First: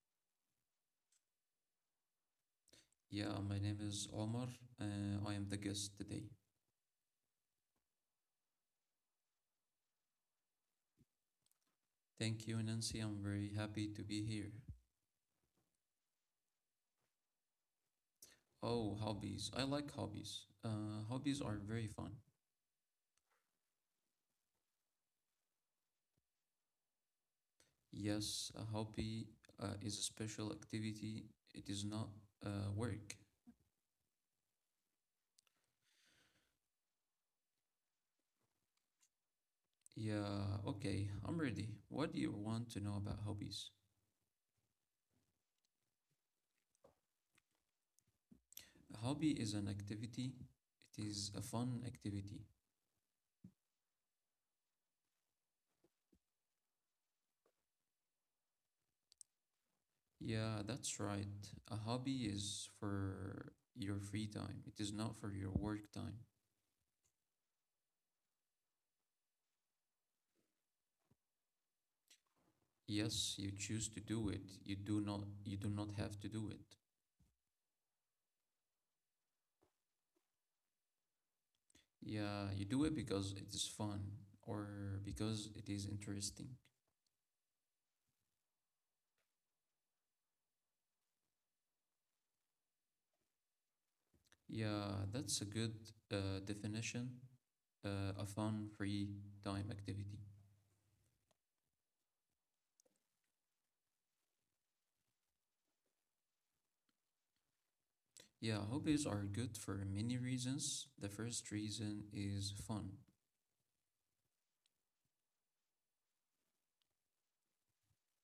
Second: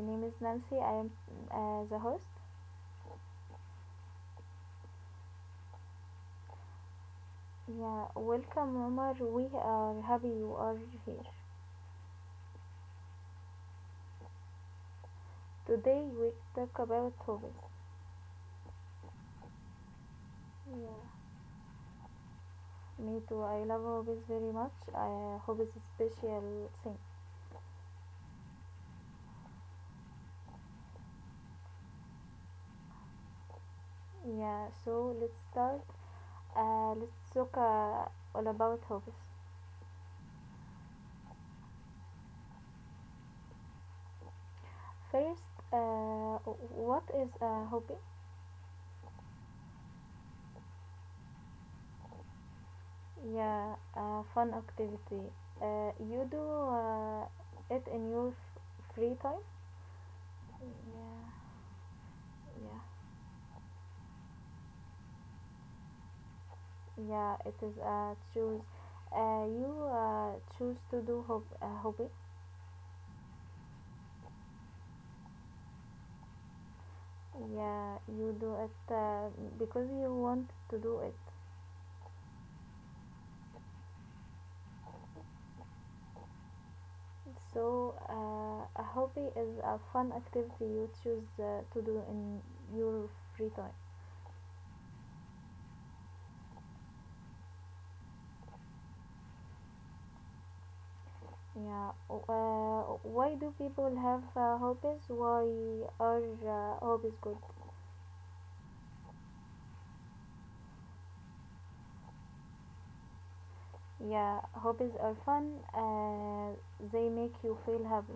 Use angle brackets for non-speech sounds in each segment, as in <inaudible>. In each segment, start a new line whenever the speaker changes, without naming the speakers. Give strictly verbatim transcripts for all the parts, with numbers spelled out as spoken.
name is Nancy. I am uh, the host.
Yeah, my name is Omar. Uh, I am the guest today.
Yeah, welcome, Omar. We are happy you are here.
Thank you, Nancy. I'm very happy to be here.
Today we talk about hobbies.
Oh, hobbies. I like hobbies. Uh,
Yeah,
hobbies are very fun.
me too. I love hobbies very much. Uh, hobbies is special thing.
Yes, a hobby uh, is a special activity, it is not uh, work.
Yeah, so let's start. Uh, let's talk uh, all about hobbies.
Yeah, okay, I'm ready. What do you want to know about hobbies?
First, uh, what is a hobby?
A hobby is an activity, it is a fun activity.
Yeah, uh, fun activity. Uh, you do uh, it in your f- free time?
Yeah, that's right.
Yeah,
A hobby is
yeah,
for your free time. It is not for your work time.
yeah. It is uh, choose. Uh, you uh, choose to do hob- a hobby.
Yes, you choose to do it. You do not you do not have to do it.
Yeah, you do it uh, because you want to do it.
Yeah, you do it because it is fun or because it is interesting.
So uh, a hobby is a fun activity you choose uh, to do in your free time.
Yeah, that's a good uh, definition. Uh, a fun free time activity.
Yeah. Uh, why do people have uh, hobbies? Why are uh, hobbies good?
Yeah, hobbies are good for many reasons. The first reason is fun.
Yeah, hobbies are fun. Uh, they make you feel happy.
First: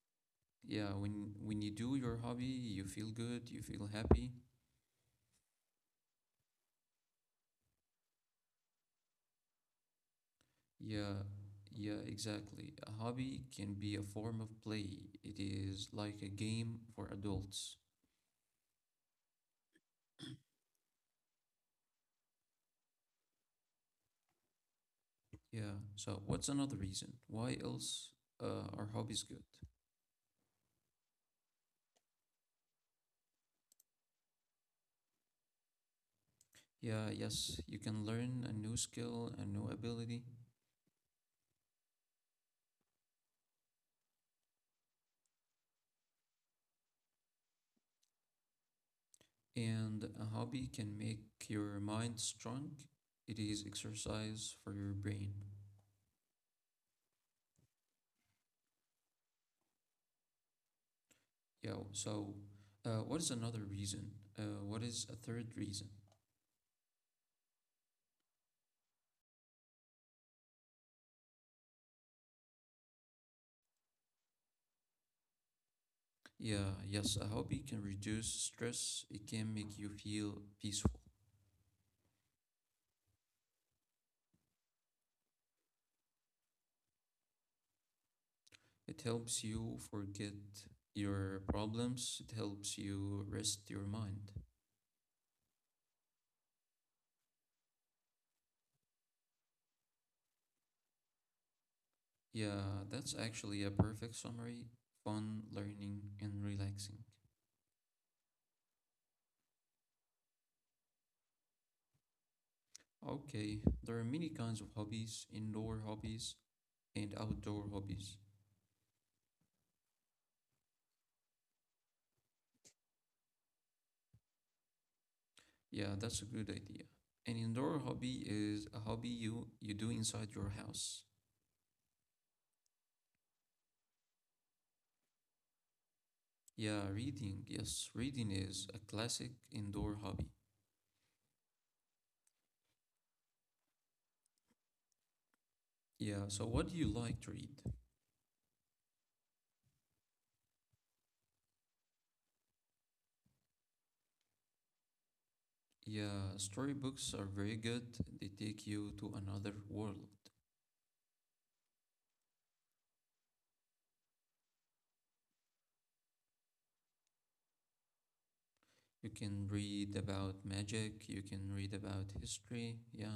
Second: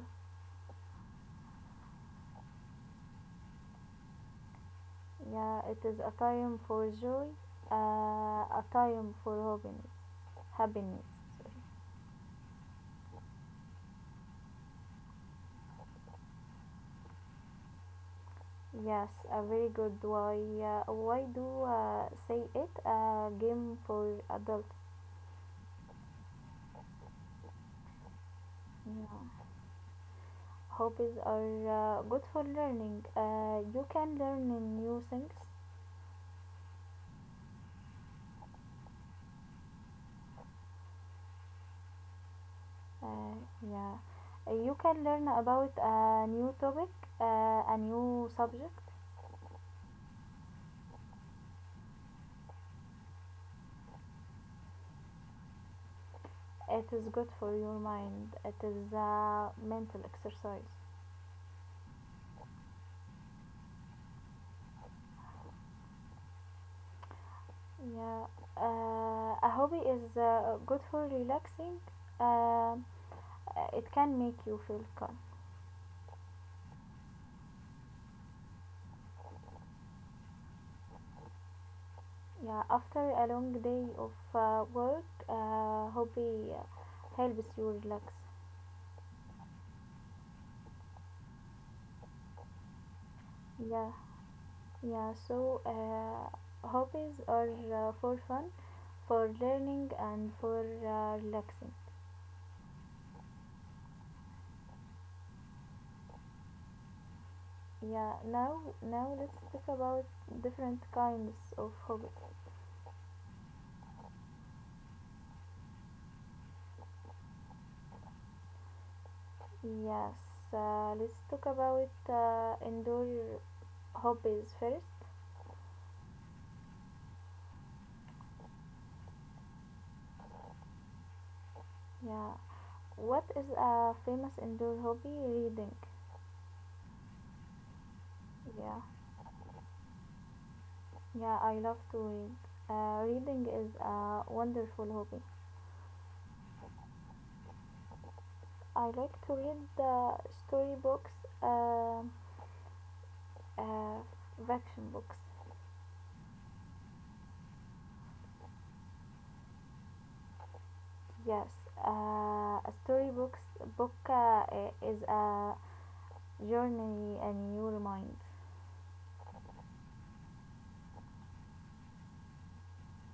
Yeah, when when you do your hobby, you feel good, you feel happy.
Yeah, it is a time for joy. Uh, a time for happiness. Happiness.
Yeah, yeah, exactly. A hobby can be a form of play. It is like a game for adults.
Yes, a very good why. Uh, why do uh, say it? A game for adults.
Yeah. So, what's another reason? Why else uh, are hobbies
Yeah.
good?
Hobbies are uh, good for learning. Uh, you can learn in new things.
Yeah, yes, you can learn a new skill, a new ability,
Uh, yeah, Uh, you can learn about a new topic, uh, a new subject.
and a hobby can make your mind strong. It is exercise for your brain.
It is good for your mind. It is a mental exercise.
Yeah. So, uh, what is another reason? Uh, what is a third reason?
Yeah, uh, a hobby is uh, good for relaxing. Um it can make you feel calm.
Yeah, yes, a hobby can reduce stress. It can make you feel peaceful.
Yeah, after a long day of uh, work, uh, hobby uh, helps you relax.
It helps you forget your problems. It helps you rest your
Yeah.
mind.
Yeah, so uh, hobbies are uh, for fun, for learning, and for uh, relaxing.
Yeah, that's actually a perfect summary. Fun, learning, and relaxing.
Yeah, now now let's talk about different kinds of hobbies.
Okay, there are many kinds of hobbies, indoor hobbies and outdoor hobbies.
Yes, uh, let's talk about uh, indoor hobbies first.
Yeah, that's a good idea. An indoor hobby is a hobby you, you do inside your house.
Yeah, what is a famous indoor hobby? Reading.
Yeah, reading. Yes, reading is a
Yeah,
classic indoor hobby.
yeah, I love to read. Uh, reading is a wonderful hobby.
Yeah, so what do you like to read?
I like to read uh, storybooks. um Uh, Fiction books.
Yeah, storybooks are very good. They take you to another world.
Yes, uh, a story books book uh, is a journey in your mind.
You can read about magic, you can read about history. Yeah.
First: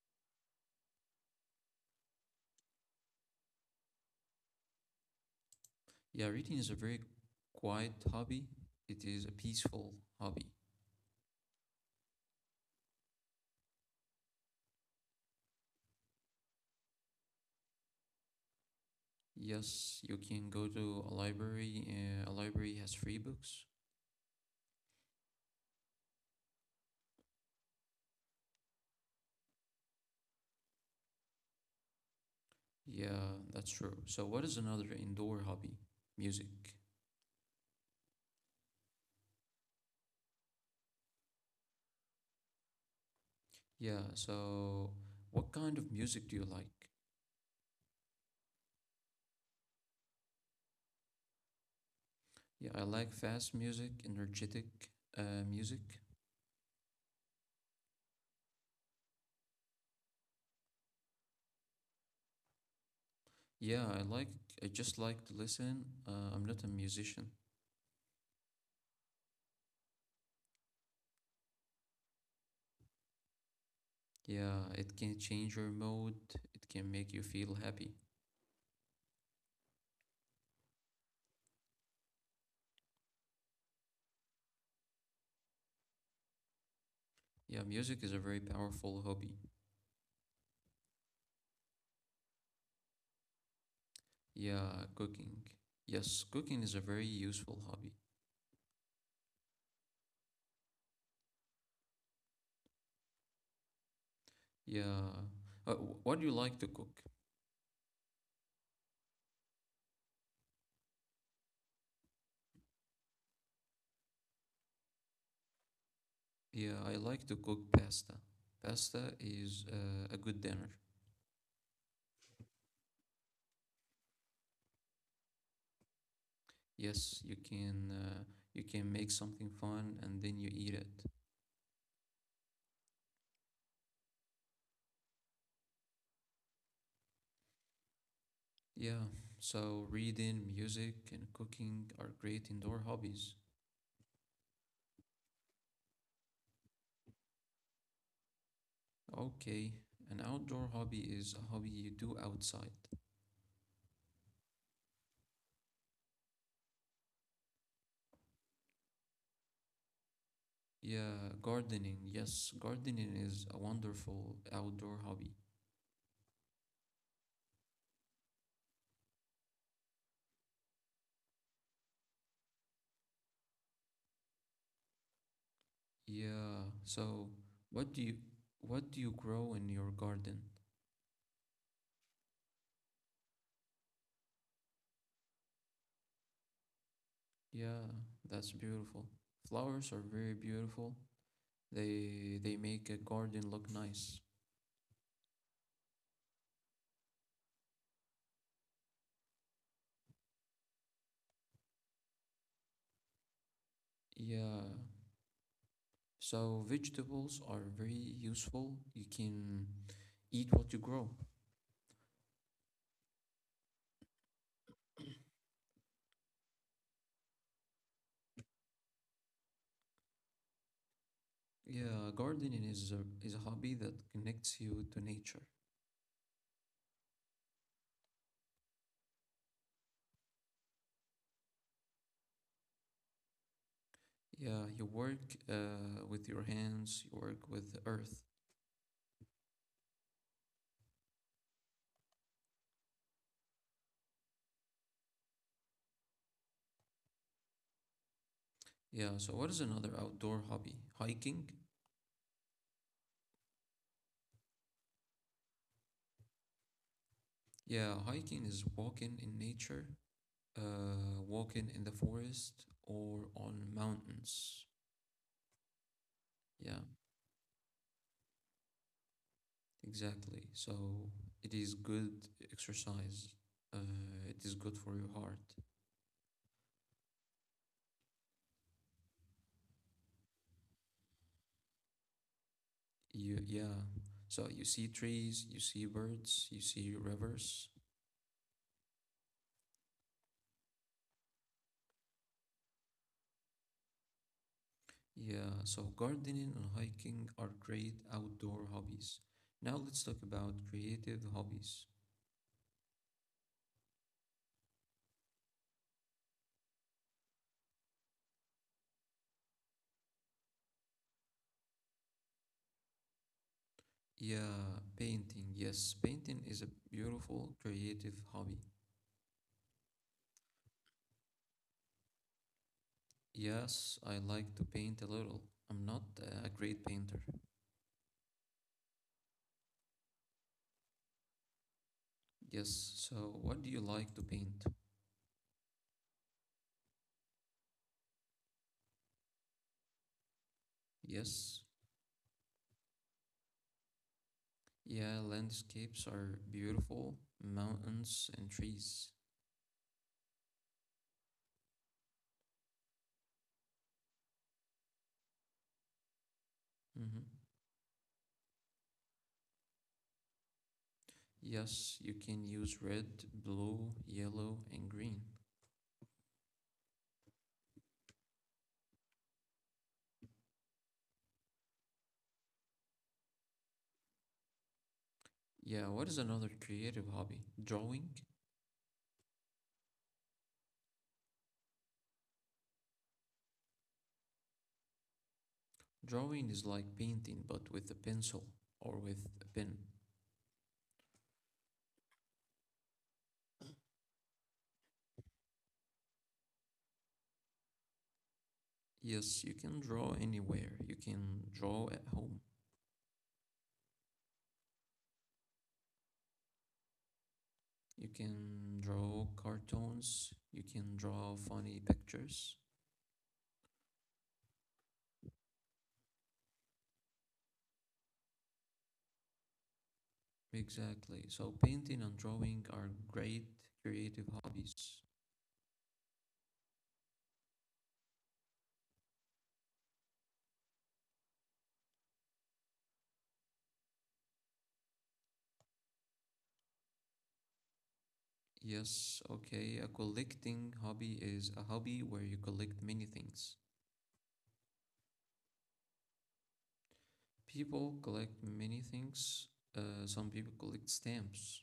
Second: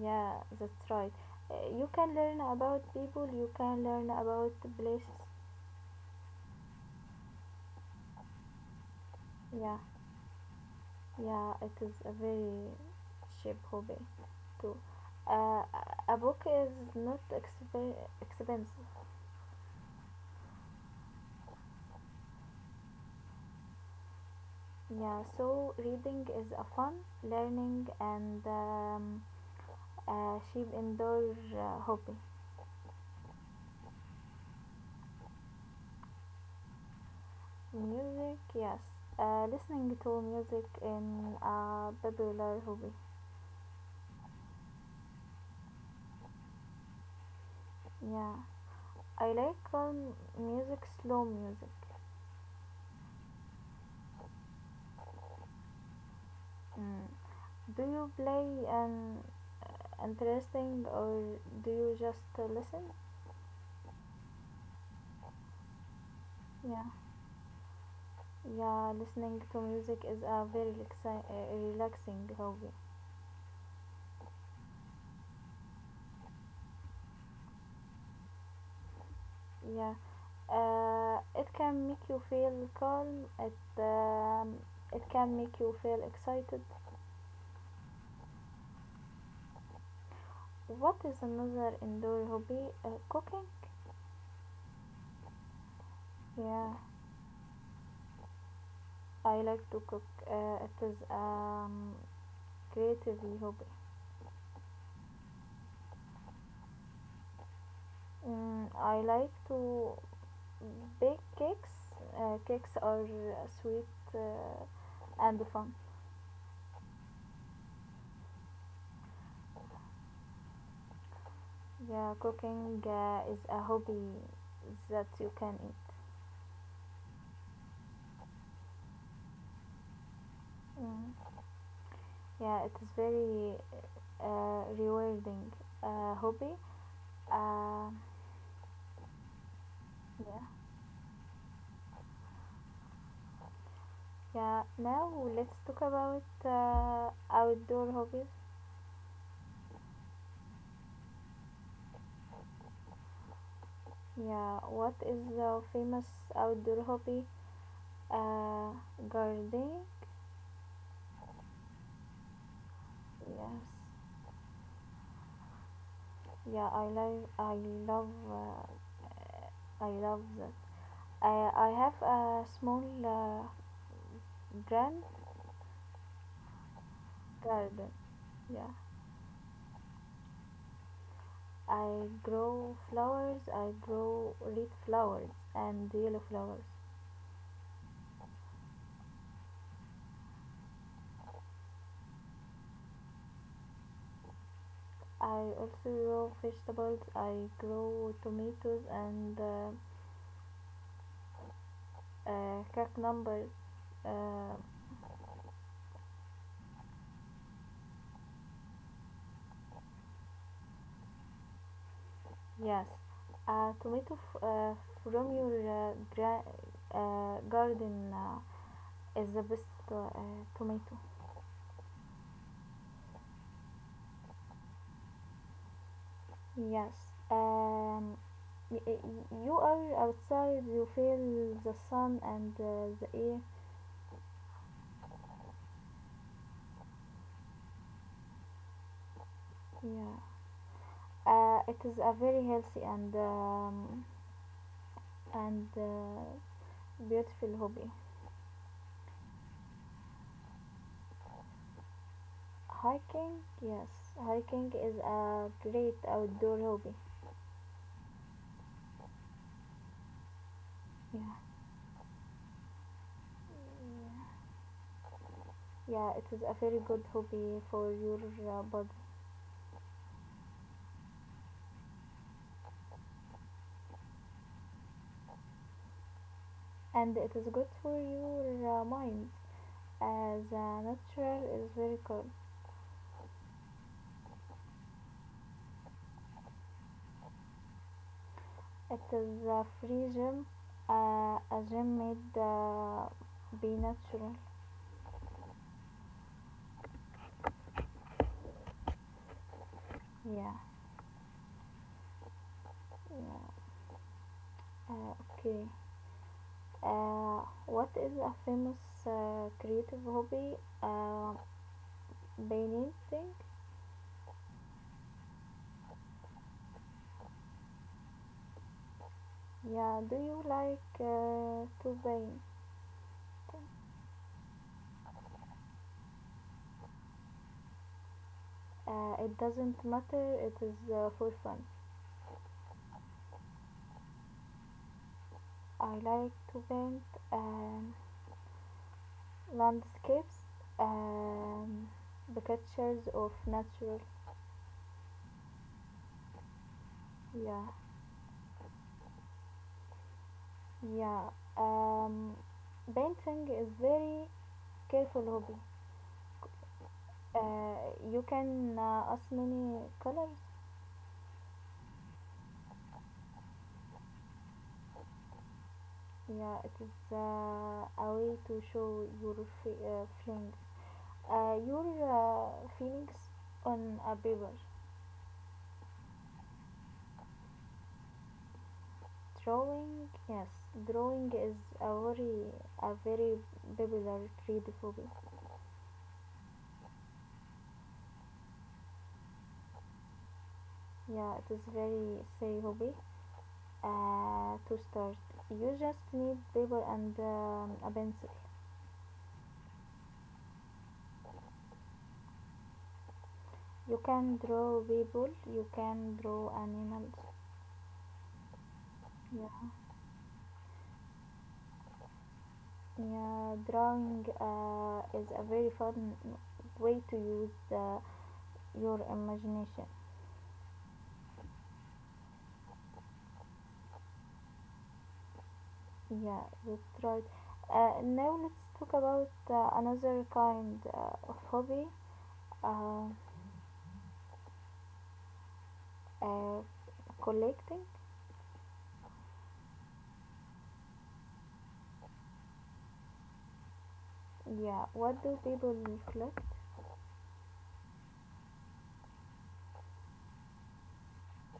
Yeah, that's right. Uh, you can learn about people. You can learn about places.
Yeah, reading is a very quiet hobby. It is a
Yeah,
peaceful hobby.
yeah. It is a very cheap hobby too. Uh, a book is not exp- expensive.
Yes, you can go to a library. Uh, a library has free books.
Yeah, so reading is a fun, learning, and um, a cheap indoor uh, hobby.
Yeah, that's true. So what is another indoor hobby? Music.
Music, yes. Uh, listening to music in a popular hobby.
Yeah, so what kind of music do you like?
Yeah. I like calm music, slow music.
Yeah, I like fast music, energetic uh, music.
Mm. Do you play an uh, interesting or do you just uh, listen?
Yeah, I like, I just like to listen. Uh, I'm not a
Yeah.
musician.
Yeah, listening to music is a very relaxi- uh, relaxing hobby.
Yeah, it can change your mood, it can make you feel happy.
Yeah. Uh, it can make you feel calm. It um, it can make you feel excited.
Yeah, music is a very powerful hobby.
What is another indoor hobby? Uh, cooking.
Yeah, cooking. Yes, cooking
Yeah,
is a very useful hobby.
I like to cook. Uh, it is um creative hobby.
Yeah. Uh, wh- what do you like to cook?
Mm, I like to bake cakes. Uh, cakes are uh, sweet uh, and fun.
Yeah, I like to cook pasta. Pasta is uh, a good dinner.
Yeah, cooking uh, is a hobby that you can eat.
Yes, you can uh, you can make something fun and then you eat it.
Mm, yeah, it is very uh, rewarding uh, hobby. Uh,
Yeah, so
yeah.
reading, music, and cooking are great indoor hobbies.
Yeah, now let's talk about uh, outdoor hobbies.
Okay, an outdoor hobby is a hobby you do outside.
Yeah, what is the famous outdoor hobby? Uh, gardening.
Yeah, gardening. Yes, gardening is a
Yes.
wonderful outdoor hobby.
Yeah, I love. I love. Uh, I love that. I I have a small uh, grand
Yeah, so
garden.
what do you
Yeah.
what do you grow in your garden?
I grow flowers. I grow red flowers and yellow flowers.
Yeah, that's beautiful. Flowers are very beautiful. They they make a garden look nice.
I also grow vegetables. I grow tomatoes and uh, uh, cucumbers. Uh,
Yeah. So vegetables are very useful. You can eat what you grow.
yes, a tomato f- uh, from your uh, gra- uh, garden uh, is the best uh, tomato.
Yeah, gardening is a, is a hobby that connects you to nature.
Yes. Um, y- y- you are outside. You feel the sun and uh, the air.
Yeah, you work uh, with your hands, you work with the earth.
Yeah. Uh, it is a very healthy and um, and uh, beautiful hobby.
Yeah, so what is another outdoor hobby? Hiking?
Hiking, yes, hiking is a great outdoor hobby.
Yeah, hiking is walking in nature, uh,
Yeah.
walking in the forest or on mountains.
Yeah, it is a
Yeah.
very good hobby for your uh, body
Exactly. So it is good exercise. Uh, it is good for your heart.
and it is good for your uh, mind as uh, natural is very cool.
You, yeah. So you see trees, you see birds, you see rivers.
It is a free gym, uh, a gym made uh, be natural.
Yeah. So gardening and hiking are great outdoor hobbies. Now let's talk about
Yeah.
creative hobbies.
Yeah, uh, okay. Uh, what is a famous uh, creative hobby? Uh, painting.
Yeah, painting. Yes, painting is a beautiful creative hobby.
Yeah, do you like uh, to paint?
Yes, I like to paint a little. I'm not uh, a great painter.
Uh, it doesn't matter, it is uh, for fun.
Yes, so what do you like to paint?
I like to paint um, landscapes,
Yes.
um, the pictures of natural.
Yeah, landscapes are beautiful,
Yeah,
mountains and trees.
yeah. Um, painting is very careful hobby.
hmm
Uh, you can uh, ask many colors.
Yes, you can use red, blue, yellow, and green.
Yeah, it is uh, a way to show your fe- uh, feelings. Uh, you're a on a paper.
Yeah, what is another creative hobby? Drawing?
Drawing, yes, drawing is a very, a very popular trade hobby.
Drawing is like painting, but with a pencil or with a pen.
Yeah, it is very say hobby. Uh, to start, you just need paper and um, a pencil.
Yes, you can draw anywhere. You can draw at home.
You can draw people. You can draw animals.
You can draw
Yeah,
cartoons. You can draw funny pictures.
yeah. Drawing uh, is a very fun way to use uh, your imagination.
Exactly. So painting and drawing are great creative hobbies.
Yeah, that's right. Uh, now let's talk about uh, another kind uh, of hobby, uh, uh, collecting.
Yes, okay. A collecting hobby is a hobby where you collect many things.
Yeah, what do people collect?
People collect many things. Uh, some people collect stamps.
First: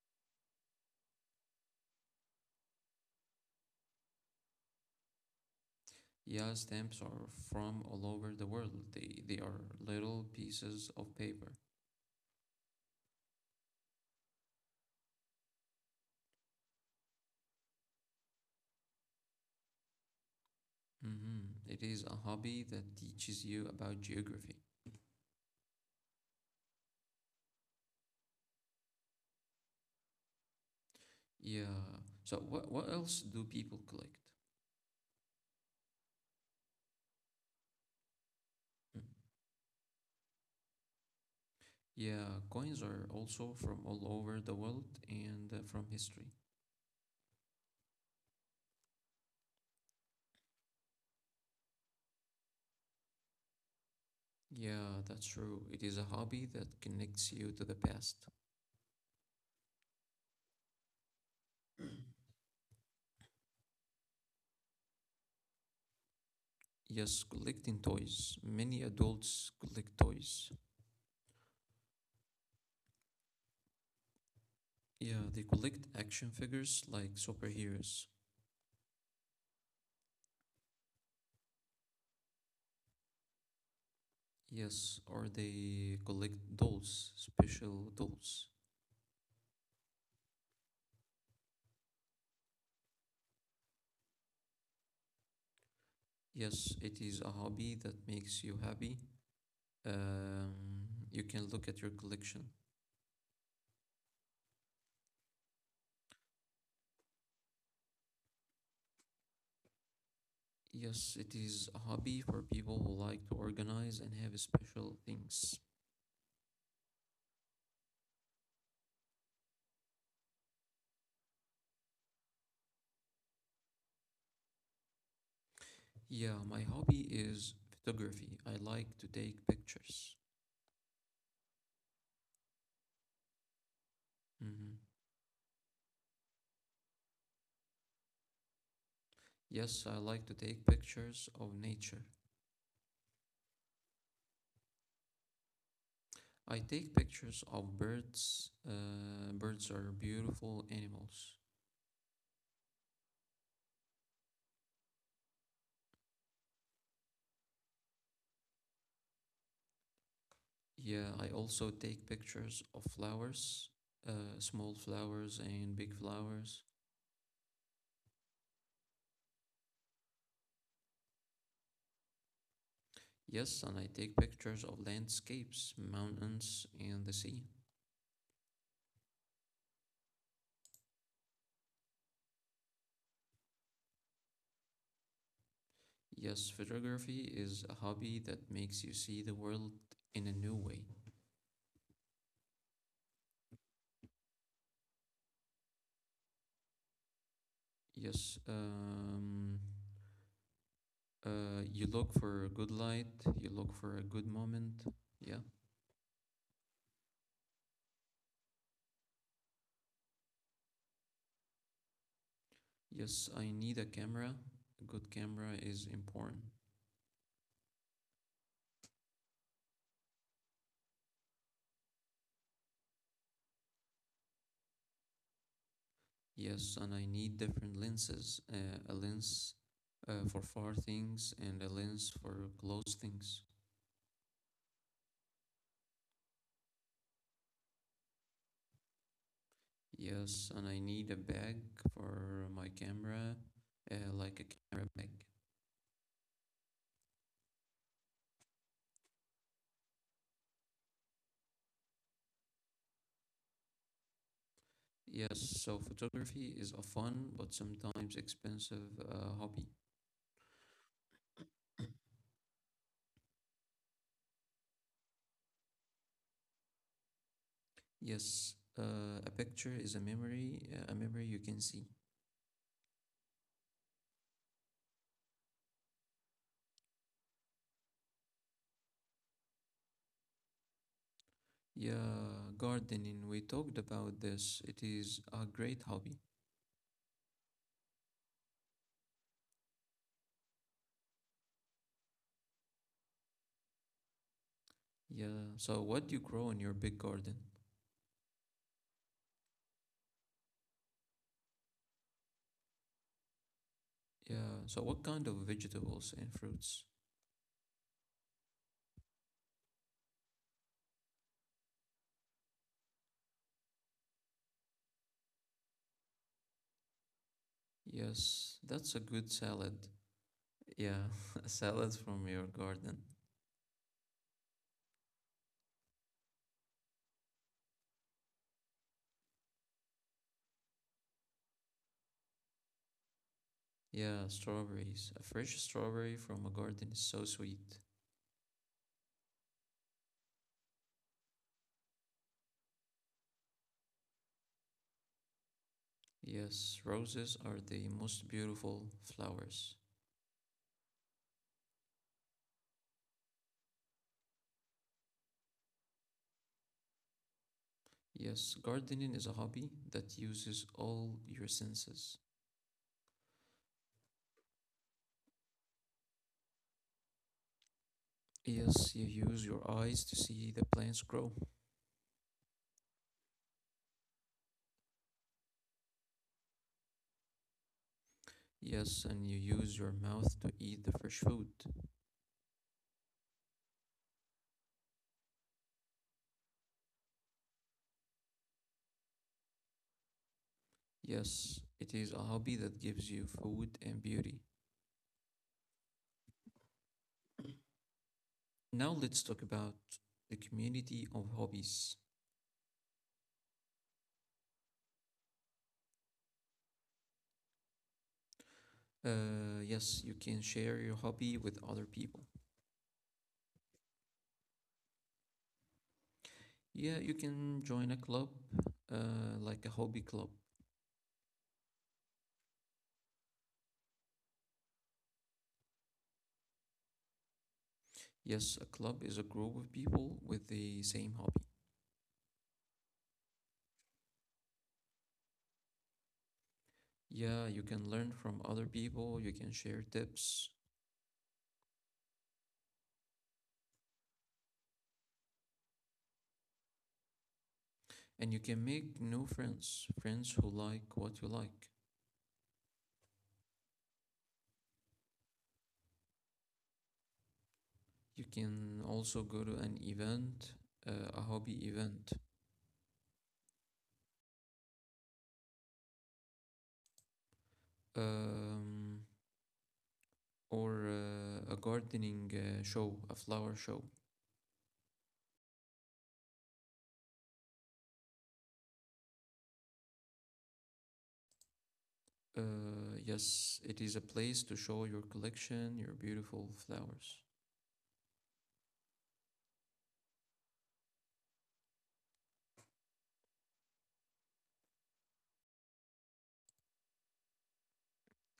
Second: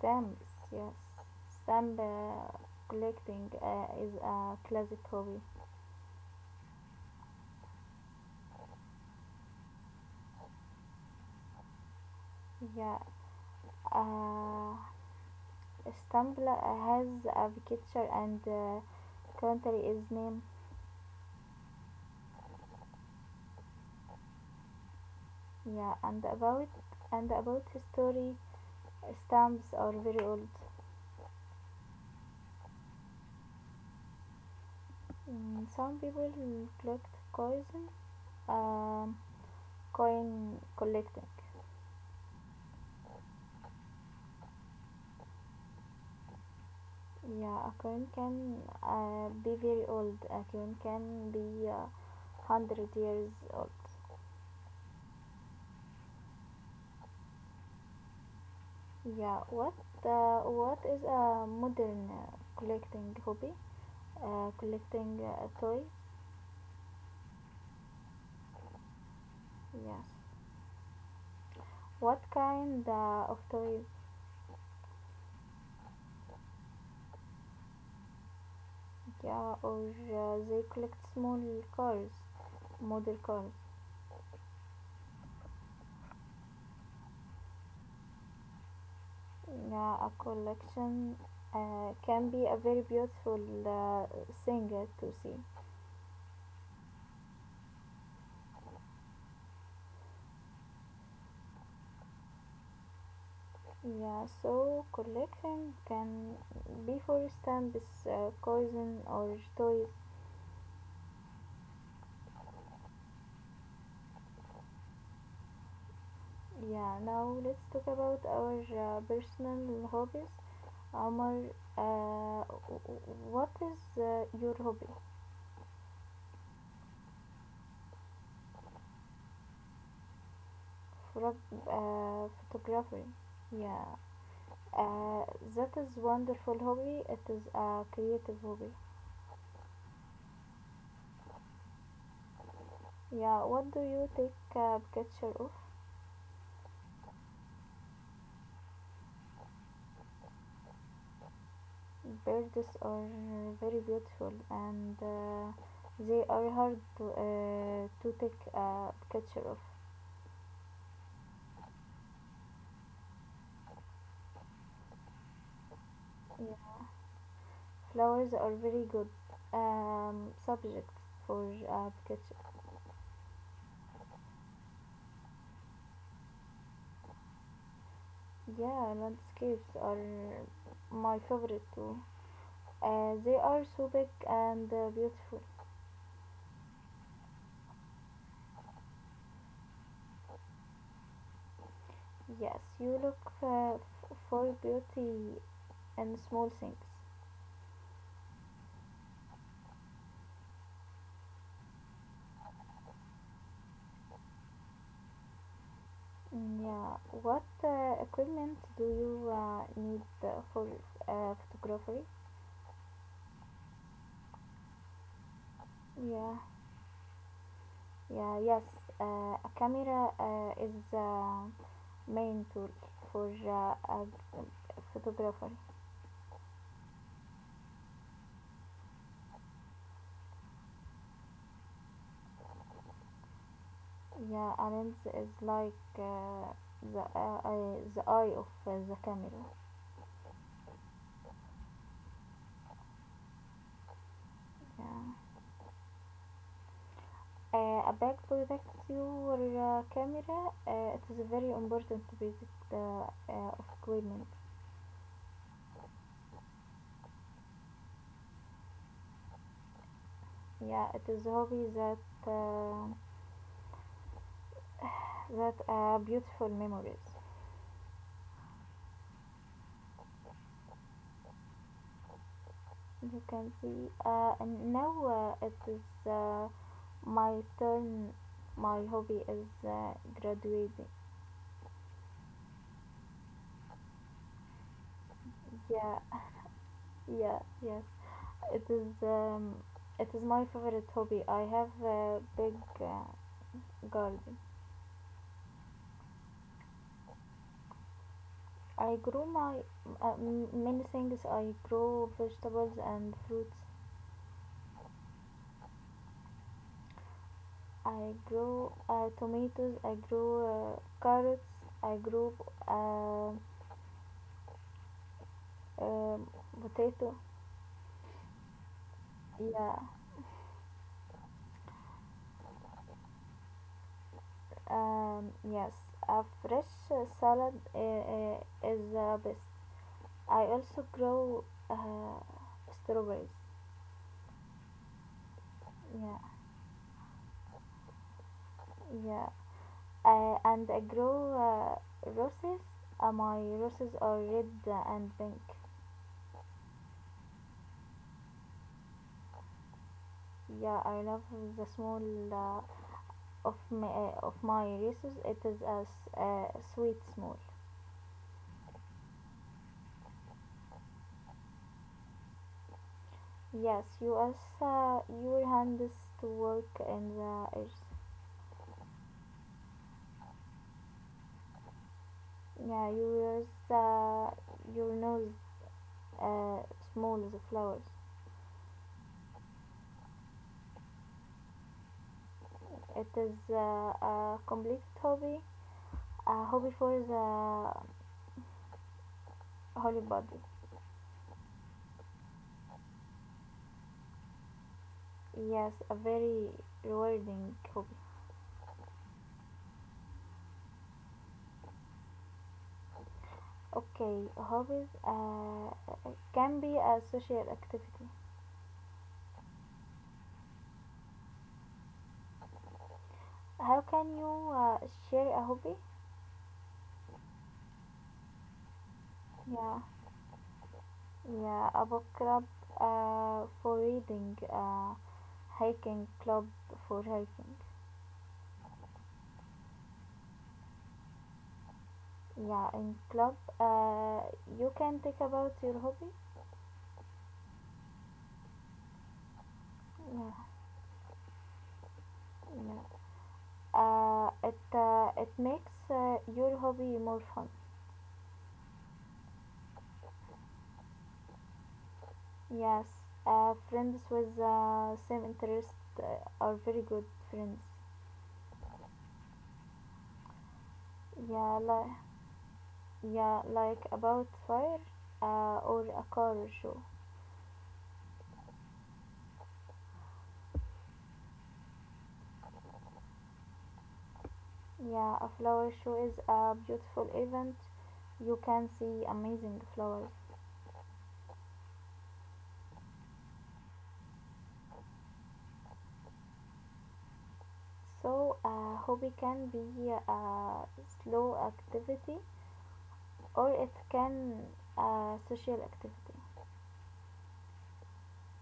Stamps, yes. Stamp uh, collecting uh, is a classic hobby.
Yeah, stamps are from all over the world. They they are little pieces of paper.
Yeah, uh, stamp la- has a picture and uh, country is name.
Mm-hmm. It is a hobby that teaches you about geography.
Yeah, and about and about history, stamps are very old.
Yeah. So what what else do people collect?
Mm, some people collect coins,
Mm.
um, coin collecting.
Yeah, coins are also from all over the world and uh, from history.
Yeah, a coin can uh, be very old. A coin can be uh, hundred years old.
Yeah, that's true. It is a hobby that connects you to the past.
Yeah, what uh, what is a modern uh, collecting hobby? Uh, collecting uh, toys.
Yes, collecting toys. Many adults collect
Yes.
toys.
What kind uh, of toys?
Yeah, they collect action figures like superheroes.
Yeah, or uh, they collect small cars, model cars.
Yes, or they collect dolls, special dolls.
Yeah, a collection uh, can be a very beautiful uh, thing uh, to see.
Yes, it is a hobby that makes you happy. Um, you can look at your collection.
Yeah, so collecting can be for stamps, uh, coins, or toys.
Yes, it is a hobby for people who like to organize and have special things.
Yeah, now let's talk about our uh, personal hobbies. Omar, uh, w- what is uh, your hobby?
Yeah, my hobby is photography. I like to take pictures.
Photog- uh, photography. Yeah,
Mhm.
uh, that is wonderful hobby. It is a creative hobby.
Yes, I like to take pictures of nature.
Yeah, what do you take a picture of?
I take pictures of birds. Uh, birds are beautiful animals.
Birds are uh, very beautiful and uh, they are hard to, uh, to take a picture of.
Yeah, I also take pictures of flowers, uh, small flowers and big flowers.
Yeah. Flowers are very good um, subjects for a picture.
Yes, and I take pictures of landscapes, mountains, and the sea.
Yeah, landscapes are my favorite too. Uh, they are so big and uh, beautiful.
Yes, photography is a hobby that makes you see the world in a new way.
Yes, you look uh, f- for beauty in small things.
Yes, um, uh, you look for a good light, you look for a good moment. Yeah.
Mm, Yeah, what uh, equipment do you uh, need uh, for uh, photography?
Yes, I need a camera. A good camera is
Yeah,
important.
yeah, yes. Uh, a camera uh, is uh, main tool for uh, uh, photography.
Yes, and I need different lenses. Uh, a lens uh, for far things and a lens for close things.
Yeah, a lens is like uh, the uh, eye, the eye of uh, the camera.
Yes, and I need a bag for my camera, uh, like a
Yeah.
camera bag.
Uh, a bag protects your uh, camera. Uh, it is very important to basic uh, uh, of equipment.
Yes, so photography is a fun but sometimes expensive uh, hobby.
Yeah, it is hobby that uh, <sighs> that are beautiful memories.
Yes, uh, a picture is a memory, uh, a memory you can see.
You can see. Uh, and now uh, it is uh, my turn. My hobby is uh, graduating.
Yeah, gardening, we talked about this. It is a great
Yeah,
hobby.
<laughs> yeah, yes. It is. Um, it is my favorite hobby. I have a big uh, garden.
Yeah, so what do you grow in your big garden?
I grow my uh, m- many things. I grow vegetables and fruits.
Yeah, so what kind of vegetables and fruits?
I grow uh, tomatoes, I grow uh, carrots, I grow uh, uh, potato.
Yes, that's a good
Yeah,
salad. Yeah, <laughs> a salad from your garden.
um, yes, a fresh uh, salad uh, uh, is the best. I also grow uh, strawberries.
Yeah, strawberries. A fresh
Yeah,
strawberry from a garden is so sweet.
yeah, uh, and I grow uh, roses. Uh, my roses are red and pink.
Yes, roses are the most beautiful flowers.
Yeah, I love the small uh, of my, uh, of my races it is as uh, sweet small.
Yes, gardening is a hobby that uses all your senses.
Yes, you as uh, your hands to work in the earth.
Yes, you use your eyes to see the plants grow.
Yeah, yours uh, your nose uh, small the flowers.
Yes, and you use your mouth to eat the fresh food.
It is uh, a complete hobby, a hobby for the holy body.
Yes, it is a hobby that gives you food and beauty.
Yes, a very rewarding hobby.
Now let's talk about the community of hobbies.
Okay, hobbies uh, can be a social activity.
Uh, yes, you can share your hobby with other people.
How can you uh, share a hobby?
Yeah, you can join a club, uh, like a
Yeah,
hobby club.
yeah, a book club uh, for reading, uh, hiking club for hiking.
Yes, a club is a group of people with the same hobby.
Yeah, in club, uh, you can think about your hobby.
Yeah, you can learn from other people, you can share
Yeah,
tips,
yeah. Uh, it uh, it makes uh, your hobby more fun.
and you can make new friends, friends who like what you like.
Yes, uh, friends with uh, same interest uh, are very good friends.
You can also go to an event, uh, a
Yeah,
hobby
like
event,
yeah, like about fire, uh, or a car show.
um, or uh, a gardening uh, show, a flower show.
Yeah, a flower show is a beautiful event. You can see amazing flowers.
Uh, yes, it is a place to show your collection, your beautiful flowers.
So, a hobby can be a slow activity or it can a social activity.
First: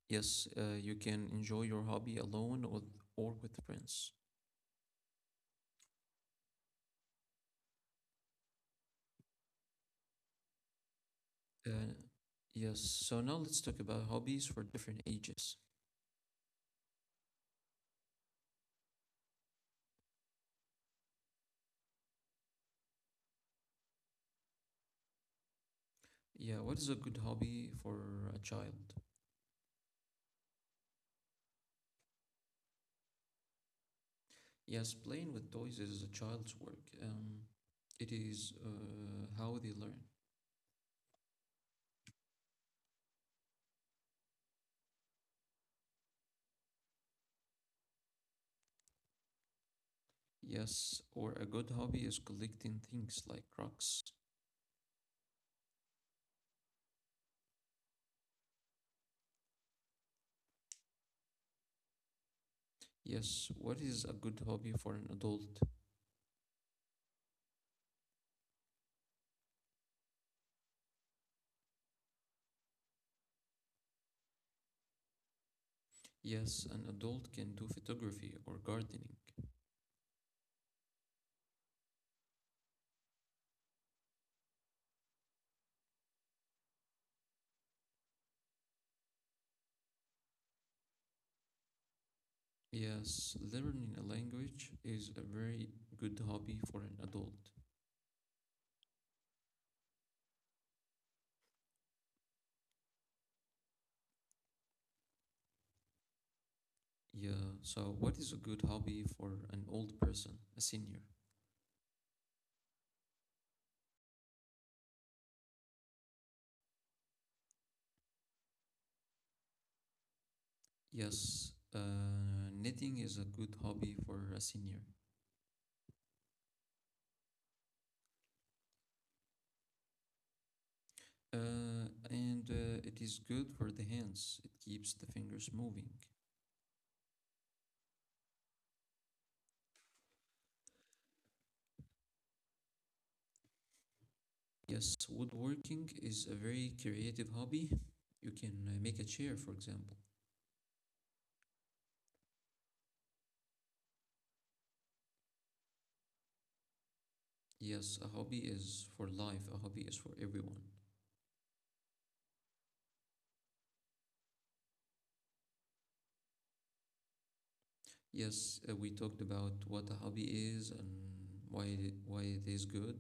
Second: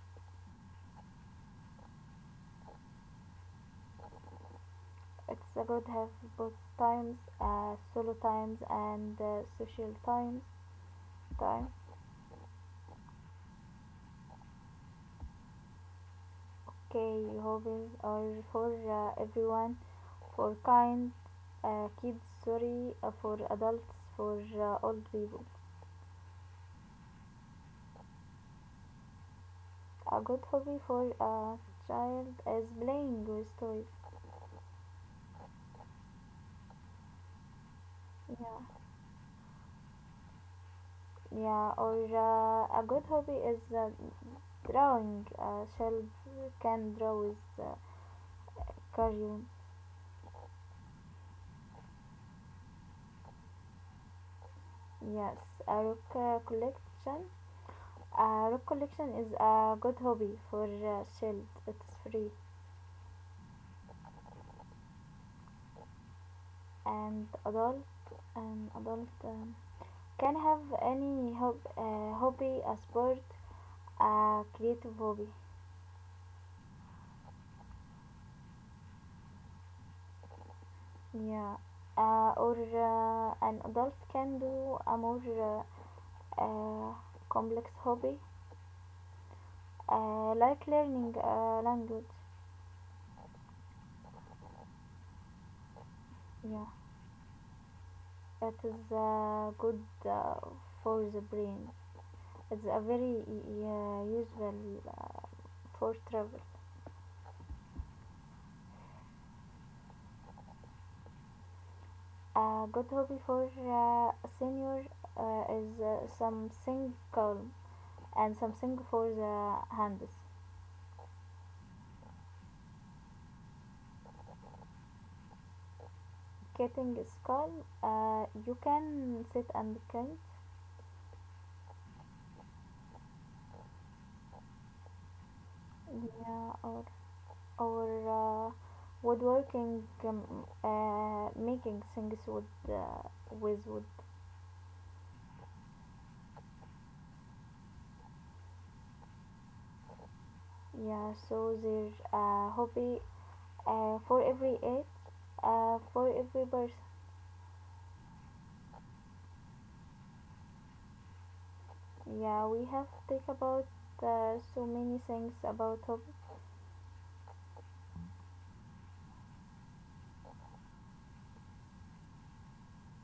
Yes, uh, you can enjoy your hobby alone or, or with friends.
It's a good have both times, uh, solo times and uh, social times. Time.
Uh, yes, so now let's talk about hobbies for different ages.
Okay, hobbies are for uh, everyone, for kind, uh, kids, sorry, uh, for adults, for uh, old people.
Yeah, what is a good hobby for a child?
A good hobby for a child is playing with toys.
Yes, playing with toys is a child's work. Um, it is
Yeah,
uh, how they learn.
yeah. Or uh, a good hobby is uh, drawing. A child can draw with uh, cartoon.
Yes, or a good hobby is collecting things like rocks.
Yes, a rock uh, collection. A rock collection is a good hobby for a child. It's free
Yes, what is a good hobby for an adult?
and adult. And adult um, can have any hob- uh, hobby, a sport, a creative hobby.
Yes, an adult can do photography or gardening.
Yeah, uh, or uh, an adult can do a more uh, uh, complex hobby, uh, like learning a language.
Yes, learning a language is a very good hobby
Yeah,
for an adult.
it is uh, good uh, for the brain. It's a very e, e, uh, useful uh, for travel.
Yeah, so what is a good hobby for an old person, a senior?
A good hobby for uh, senior uh, is uh, something calm and something for the hands.
Yes, uh, knitting is a good hobby for a senior.
Getting is calm. Uh, you can sit and think.
Uh, and uh, it is good for the hands, it keeps the fingers moving.
Yeah or or uh, woodworking, um, uh, making things with uh, with wood.
Yes, woodworking is a very creative hobby. You can uh, make a chair, for example.
Yeah, so there's a hobby uh, for every age uh, for every person.
Yes, a hobby is for life, a hobby is for everyone.
Yeah, we have talk about uh, so many things about hobby.
Yes, uh, we talked about what a hobby is and why it, why it is good.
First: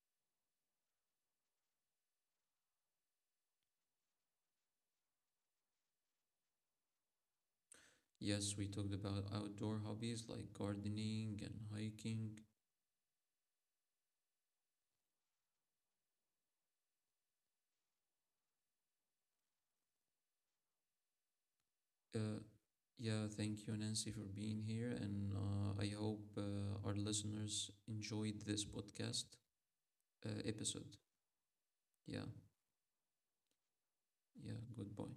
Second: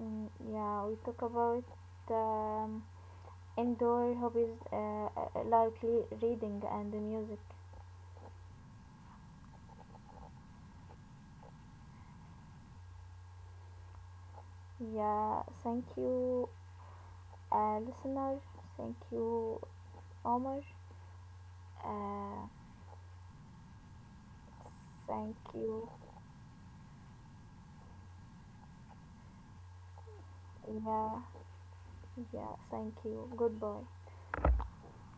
mm, Yeah, we talk about um, indoor hobbies uh, uh, like le- reading and music.
Yes, we talked about outdoor hobbies like gardening and hiking.
Yeah, thank you uh, listener. Thank you, Omar,
Uh,
uh,
yeah, thank you, Nancy, for being here. And
thank
uh,
you.
I hope uh, our listeners enjoyed this podcast uh, episode.
Yeah,
Yeah,
yeah, thank you. Goodbye.
yeah, goodbye.